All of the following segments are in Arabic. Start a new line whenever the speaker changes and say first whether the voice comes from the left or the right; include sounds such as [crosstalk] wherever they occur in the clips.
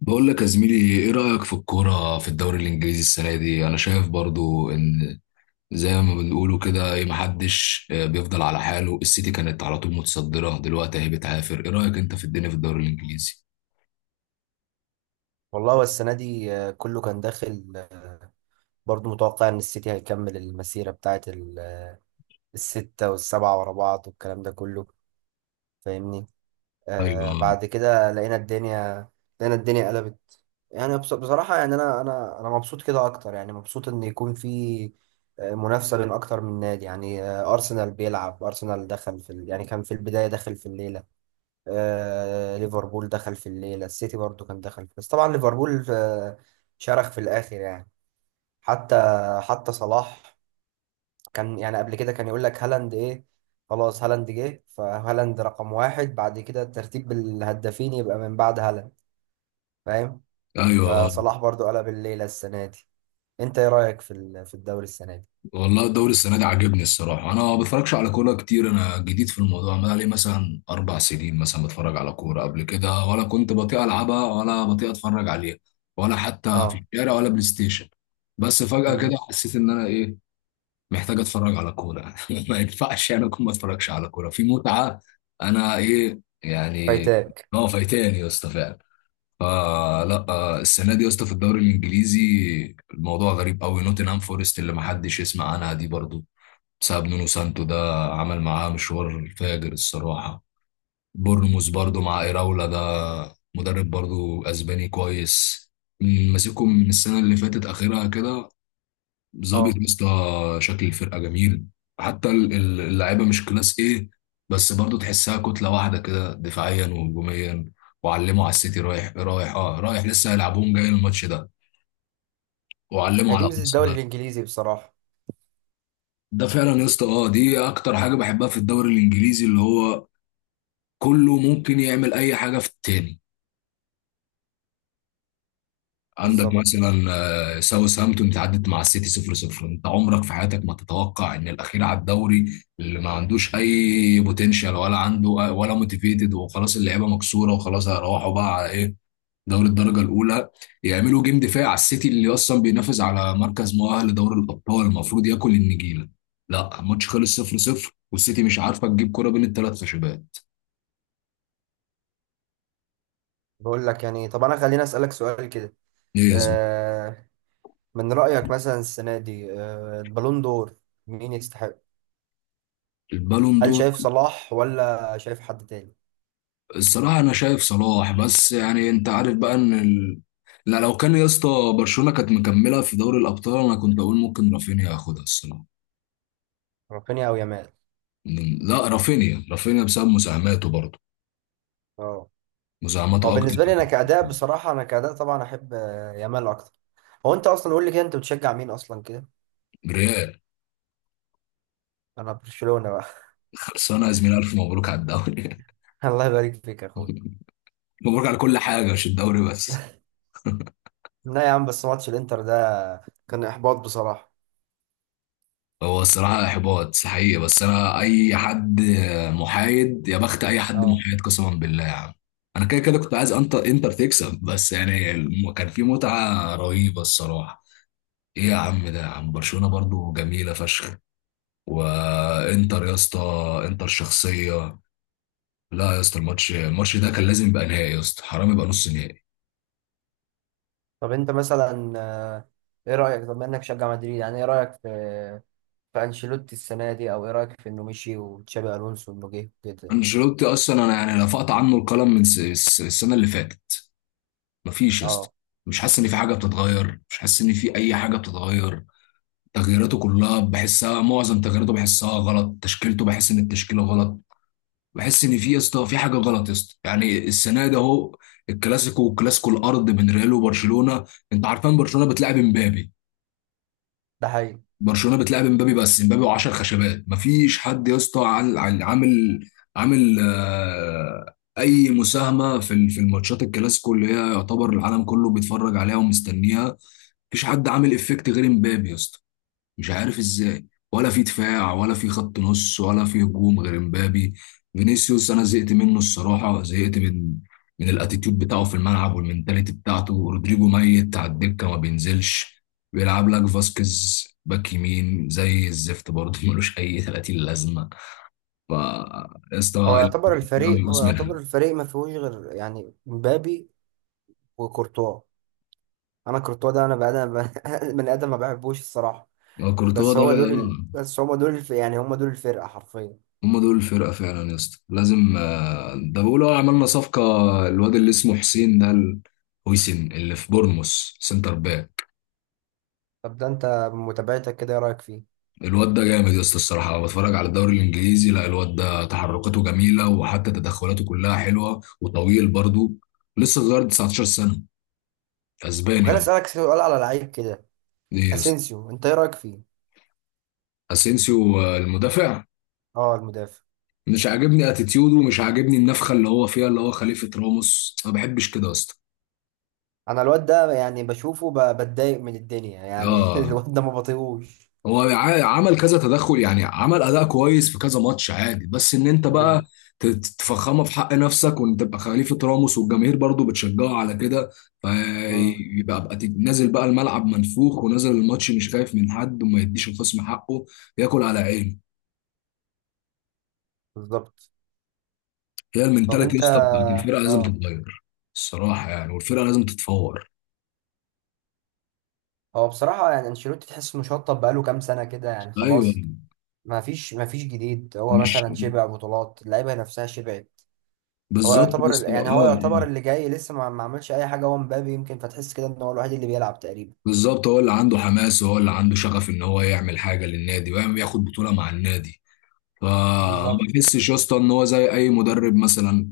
left: بقول لك يا زميلي، ايه رأيك في الكورة في الدوري الانجليزي السنة دي؟ انا شايف برضو ان زي ما بنقولوا كده ايه، محدش بيفضل على حاله. السيتي كانت على طول متصدرة، دلوقتي اهي بتعافر. ايه رأيك انت في الدنيا في الدوري الانجليزي؟
right: والله هو السنة دي كله كان داخل برضو متوقع إن السيتي هيكمل المسيرة بتاعت الستة والسبعة ورا بعض والكلام ده كله فاهمني.
left: ايوه،
right: بعد كده لقينا الدنيا، لقينا الدنيا قلبت. يعني بصراحة يعني أنا مبسوط كده أكتر، يعني مبسوط إن يكون في منافسة بين أكتر من نادي. يعني أرسنال بيلعب، أرسنال دخل في ال... يعني كان في البداية داخل في الليلة، ليفربول دخل في الليلة، السيتي برضو كان دخل، بس طبعا ليفربول شرخ في الآخر يعني. حتى حتى صلاح كان يعني قبل كده كان يقول لك هالاند إيه، خلاص هالاند جه، فهالاند رقم واحد، بعد كده ترتيب الهدافين يبقى من بعد هالاند، فاهم.
left: ايوه.
right: فصلاح برضو قلب الليلة السنة دي. أنت إيه رأيك في في الدوري السنة دي؟
left: والله الدوري السنة دي عاجبني الصراحة. انا ما بتفرجش على كورة كتير، انا جديد في الموضوع. انا لي مثلا 4 سنين مثلا بتفرج على كورة. قبل كده ولا كنت بطيء العبها ولا بطيء اتفرج عليها، ولا حتى في
right: اه.
left: الشارع ولا بلاي ستيشن. بس فجأة
right: امم.
left: كده حسيت ان انا ايه، محتاج اتفرج على كوره [laughs] ما ينفعش يعني اكون ما اتفرجش على كوره في متعه. انا ايه يعني؟
right: فايتاك.
left: ما هو فايتاني يا اسطى فعلا. فلا السنه دي يا اسطى في الدوري الانجليزي الموضوع غريب قوي. نوتنهام فورست اللي ما حدش يسمع عنها دي برضو، بسبب نونو سانتو ده، عمل معاه مشوار فاجر الصراحه. بورنموث برضو مع ايراولا ده، مدرب برضو اسباني كويس، ماسكهم من السنه اللي فاتت اخرها كده. ظابط
right: اه،
left: يا اسطى. شكل الفرقه جميل. حتى اللعيبه مش كلاس ايه، بس برضو تحسها كتله واحده كده دفاعيا وهجوميا. وعلموا على السيتي، رايح رايح اه رايح لسه هيلعبوهم جاي الماتش ده، وعلموا
right: هي دي
left: على
right: ميزة الدوري
left: ارسنال.
right: الإنجليزي بصراحة.
left: ده فعلا يا اسطى، اه دي اكتر حاجه بحبها في الدوري الانجليزي، اللي هو كله ممكن يعمل اي حاجه في التاني. عندك
right: بالظبط.
left: مثلا ساوثهامبتون تعدت مع السيتي 0-0. انت عمرك في حياتك ما تتوقع ان الاخير على الدوري اللي ما عندوش اي بوتنشال ولا عنده ولا موتيفيتد وخلاص اللعيبه مكسوره وخلاص هيروحوا بقى على ايه، دوري الدرجه الاولى، يعملوا جيم دفاعي على السيتي اللي اصلا بينافس على مركز مؤهل لدوري الابطال المفروض ياكل النجيله. لا الماتش خلص 0-0 والسيتي مش عارفه تجيب كره بين الثلاث خشبات.
right: بقول لك يعني، طب أنا خليني أسألك سؤال كده،
left: ايه يا زلمه؟
right: آه، من رأيك مثلا السنة دي البالون دور مين يستحق؟
left: البالون
right: هل
left: دور.
right: شايف صلاح ولا شايف حد تاني؟
left: الصراحة أنا شايف صلاح، بس يعني أنت عارف بقى إن ال... لا لو كان يا اسطى، برشلونة كانت مكملة في دوري الأبطال أنا كنت أقول ممكن رافينيا ياخدها الصراحة.
right: رافينيا أو يامال؟
left: لا، رافينيا. رافينيا بسبب مساهماته برضه،
right: اه. هو
left: مساهماته أكتر.
right: بالنسبة لي أنا كأداء، بصراحة أنا كأداء طبعا أحب يامال أكتر. هو أنت أصلا قول لي كده، أنت بتشجع مين أصلا كده؟
left: ريال.
right: أنا برشلونة بقى.
left: خلصانة يا زميلي، ألف مبروك على الدوري
right: [laughs] الله يبارك فيك يا أخويا.
left: [laughs] مبروك على كل حاجة، مش الدوري بس.
right: لا يا عم، بس ماتش الإنتر ده كان إحباط بصراحة.
left: هو الصراحة إحباط حقيقي، بس أنا أي حد محايد يا بخت، أي حد
right: اه.
left: محايد قسما بالله يا عم. أنا كده كده كنت عايز أنت إنتر تكسب، بس يعني كان في متعة رهيبة الصراحة. إيه يا عم ده يا عم، برشلونة برضو جميلة فشخ، وإنتر يا اسطى إنتر شخصية. لا يا اسطى الماتش ده كان لازم يبقى نهائي يا اسطى، حرام يبقى نص نهائي.
right: طب أنت مثلا إيه رأيك، طب إنك تشجع مدريد، يعني إيه رأيك في في أنشيلوتي السنة دي، أو إيه رأيك في إنه مشي وتشابي ألونسو إنه جه كده.
left: أنشيلوتي أصلا أنا يعني رفعت عنه القلم من السنة اللي فاتت. مفيش يا اسطى.
right: اه،
left: مش حاسس ان في حاجه بتتغير، مش حاسس ان في اي حاجه بتتغير. تغييراته كلها بحسها، معظم تغييراته بحسها غلط. تشكيلته بحس ان التشكيله غلط. بحس ان في يا اسطى في حاجه غلط يا اسطى. يعني السنه ده اهو الكلاسيكو، والكلاسيكو الارض بين ريال وبرشلونه. انت عارفان برشلونه بتلعب امبابي.
right: ده حقيقي.
left: برشلونه بتلعب امبابي، بس امبابي و10 خشبات. مفيش حد يا اسطى عامل، عامل اي مساهمه في في الماتشات الكلاسيكو اللي هي يعتبر العالم كله بيتفرج عليها ومستنيها. مفيش حد عامل افكت غير امبابي يا اسطى. مش عارف ازاي، ولا في دفاع ولا في خط نص ولا في هجوم غير امبابي. فينيسيوس انا زهقت منه الصراحه، زهقت من الاتيتيود بتاعه في الملعب والمنتاليتي بتاعته. رودريجو ميت على الدكه ما بينزلش. بيلعب لك فاسكيز باك يمين زي الزفت برضه، ملوش اي 30 لازمه. ف يا اسطى الكلام
right: هو
left: بيقوس
right: يعتبر
left: منها.
right: الفريق ما فيهوش غير يعني مبابي وكورتوا. انا كورتوا ده انا بقى انا [laughs] من ادم ما بحبوش الصراحه.
left: كورتوا
right: بس
left: ده،
right: هو دول ال... بس هم دول الف... يعني هم دول الفرقه حرفيا.
left: هم دول الفرقة فعلا يا اسطى. لازم ده بيقولوا عملنا صفقة. الواد اللي اسمه حسين ده هويسن اللي في بورنموث، سنتر باك.
right: طب ده انت متابعتك كده ايه رايك فيه؟
left: الواد ده جامد يا اسطى الصراحة. بتفرج على الدوري الإنجليزي، لا الواد ده تحركاته جميلة وحتى تدخلاته كلها حلوة وطويل برضو. لسه صغير 19 سنة،
right: طب
left: أسباني هو.
right: خليني اسالك سؤال على لعيب كده،
left: ايه يا اسطى؟
right: اسينسيو انت ايه رايك فيه؟
left: أسينسيو المدافع.
right: اه، المدافع.
left: مش عاجبني اتيتيوده، مش عاجبني النفخة اللي هو فيها اللي هو خليفة راموس، ما بحبش كده يا اسطى.
right: انا الواد ده يعني بشوفه بتضايق من الدنيا يعني [laughs]
left: اه
right: الواد ده ما بطيقوش.
left: هو عمل كذا تدخل، يعني عمل اداء كويس في كذا ماتش عادي. بس ان انت بقى
right: امم.
left: تفخمه في حق نفسك وان تبقى خليفه راموس والجماهير برضو بتشجعه على كده،
right: امم.
left: فيبقى بقى نازل بقى الملعب منفوخ ونازل الماتش مش خايف من حد، وما يديش الخصم حقه، ياكل على عينه.
right: بالظبط.
left: هي
right: طب
left: المنتاليتي يا
right: انت،
left: اسطى بتاعت الفرقه لازم
right: اه،
left: تتغير. الصراحه يعني والفرقه لازم تتفور.
right: هو بصراحة يعني انشيلوتي تحس انه شطب، بقاله كام سنة كده يعني،
left: ايوه،
right: خلاص ما فيش جديد. هو
left: مش
right: مثلا شبع بطولات، اللعيبة نفسها شبعت.
left: بالظبط بس
right: هو يعتبر
left: اه.
right: اللي جاي لسه ما عملش أي حاجة، هو مبابي يمكن، فتحس كده ان هو الوحيد اللي بيلعب تقريبا.
left: بالظبط، هو اللي عنده حماس وهو اللي عنده شغف ان هو يعمل حاجه للنادي ويعمل ياخد بطوله مع النادي. فما
right: بالظبط.
left: بحسش يا اسطى ان هو زي اي مدرب مثلا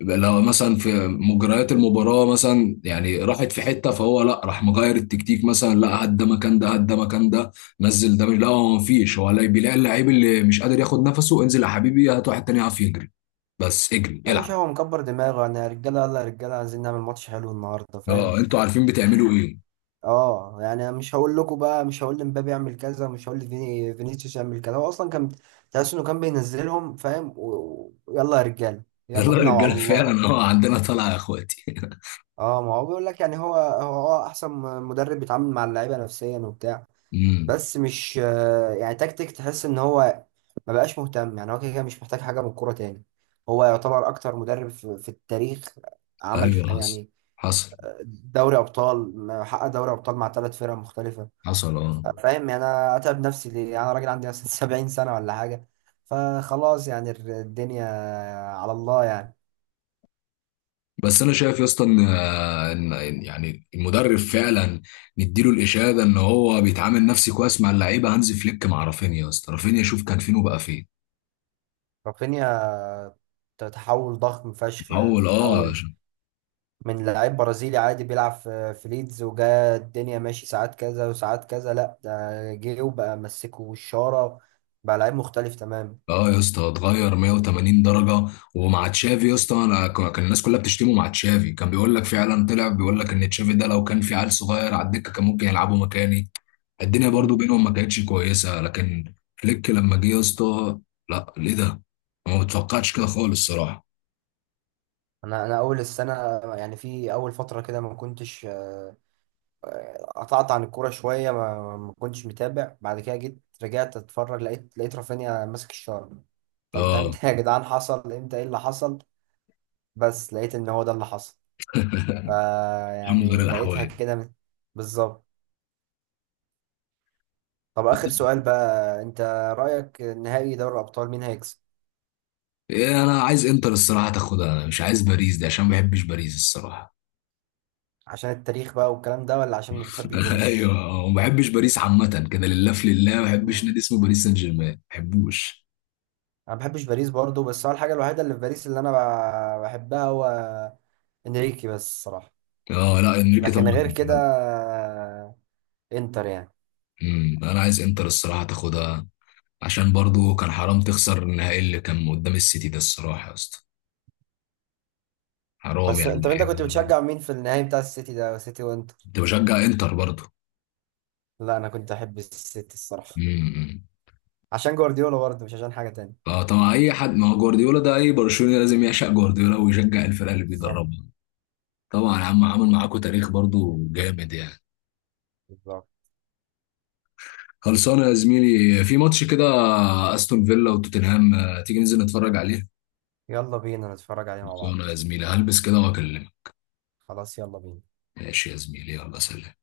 left: يبقى لو مثلا في مجريات المباراه مثلا يعني راحت في حته، فهو لا راح مغير التكتيك. مثلا لا هات ده مكان ده، هات ده مكان ده. نزل ده لا هو مفيش، هو لا بيلاقي اللعيب اللي مش قادر ياخد نفسه انزل يا حبيبي هات واحد تاني يعرف يجري. بس اجري
right: يا باشا
left: العب.
right: هو مكبر دماغه، انا يا رجالة، يلا يا رجالة عايزين نعمل ماتش حلو النهاردة، فاهم.
left: اه انتوا عارفين بتعملوا ايه.
right: اه، يعني أنا مش هقول لكم بقى، مش هقول لمبابي اعمل كذا، مش هقول فينيسيوس يعمل كذا، هو اصلا كان، تحس انه كان بينزلهم، فاهم، ويلا يا رجالة،
left: [laughs]
right: يلا
left: يلا يا
right: بينا وعلى
left: رجاله
right: الله.
left: فعلا، اه عندنا طلعه يا اخواتي [laughs]
right: اه، ما هو بيقول لك يعني، هو اه، احسن مدرب بيتعامل مع اللعيبه نفسيا وبتاع.
left: امم.
right: بس مش يعني تكتيك، تحس ان هو ما بقاش مهتم، يعني هو كده كده مش محتاج حاجه من الكوره تاني. هو يعتبر اكتر مدرب في, في التاريخ عمل
left: ايوه حصل،
right: يعني
left: حصل،
right: حقق دوري ابطال مع ثلاث فرق مختلفه.
left: حصل. اه
right: فاهم يعني انا اتعب نفسي ليه، يعني انا راجل عندي مثلا [laughs] 70 سنه ولا حاجه، فخلاص يعني الدنيا على الله يعني.
left: بس انا شايف يا اسطى ان إن يعني المدرب فعلا نديله الاشاده ان هو بيتعامل نفسي كويس مع اللعيبه. هانز فليك مع رافينيا يا اسطى، رافينيا شوف كان فين وبقى فين.
right: رافينيا، تحول ضخم فشخ، يعني
left: اول اه.
right: تحول من لعيب برازيلي عادي بيلعب في ليدز، وجا الدنيا ماشي ساعات كذا وساعات كذا، لا ده جه وبقى مسكه الشارة، بقى لعيب مختلف تماما.
left: اه يا اسطى اتغير 180 درجه. ومع تشافي يا اسطى انا كان الناس كلها بتشتمه مع تشافي، كان بيقول لك فعلا طلع بيقول لك ان تشافي ده لو كان في عيل صغير على الدكه كان ممكن يلعبه مكاني. الدنيا
right: مم.
left: برضو بينهم ما كانتش كويسه، لكن فليك لما جه يا اسطى، لا ليه ده؟ ما متوقعتش كده خالص الصراحه.
right: انا اول السنه يعني في اول فتره كده ما كنتش قطعت عن الكوره شويه، ما كنتش متابع، بعد كده جيت رجعت اتفرج، لقيت رافينيا ماسك الشارة. طب ده
left: اه.
right: امتى يا جدعان، حصل امتى، ايه اللي حصل؟ بس لقيت ان هو ده اللي حصل.
left: [laughs] من غير
right: فيعني لقيتها
left: الاحوال.
right: كده بالظبط. طب آخر سؤال بقى، أنت رأيك نهائي دوري الأبطال مين هيكسب؟
left: إيه انا عايز انتر الصراحه تاخدها، انا مش عايز باريس دي عشان ما بحبش باريس الصراحه.
right: عشان التاريخ بقى والكلام ده، ولا عشان ما بتحبش
left: [laughs]
right: باريس؟
left: ايوه وما بحبش باريس عامه كده، لله في لله ما بحبش
right: مم.
left: نادي اسمه باريس سان جيرمان، ما بحبوش.
right: أنا ما بحبش باريس برضه، بس هو الحاجة الوحيدة اللي في باريس اللي أنا بحبها هو إنريكي بس الصراحة.
left: اه لا، انريكي
right: لكن
left: طبعا.
right: غير كده، إنتر يعني.
left: أمم، انا عايز انتر الصراحه تاخدها عشان برضو كان حرام تخسر النهائي اللي كان قدام السيتي ده الصراحه يا اسطى، حرام
right: بس أنت
left: يعني.
right: أنت كنت بتشجع مين في النهائي بتاع السيتي ده، سيتي وإنتر؟
left: كنت بشجع انتر برضه.
right: لا أنا كنت أحب السيتي الصراحة،
left: امم.
right: عشان جوارديولا برضه، مش عشان حاجة تانية.
left: فطبعا اي حد، ما هو جوارديولا ده اي برشلوني لازم يعشق جوارديولا ويشجع الفرقه اللي
right: بالظبط.
left: بيدربها. طبعا يا عم عمل معاكم تاريخ برضه جامد يعني.
right: بالظبط.
left: خلصانه يا زميلي. في ماتش كده استون فيلا وتوتنهام، تيجي ننزل نتفرج عليه.
right: يلا بينا نتفرج عليه مع
left: خلصانه
right: بعض.
left: يا زميلي، هلبس كده واكلمك.
right: خلاص يلا بينا.
left: ماشي يا زميلي، يلا سلام.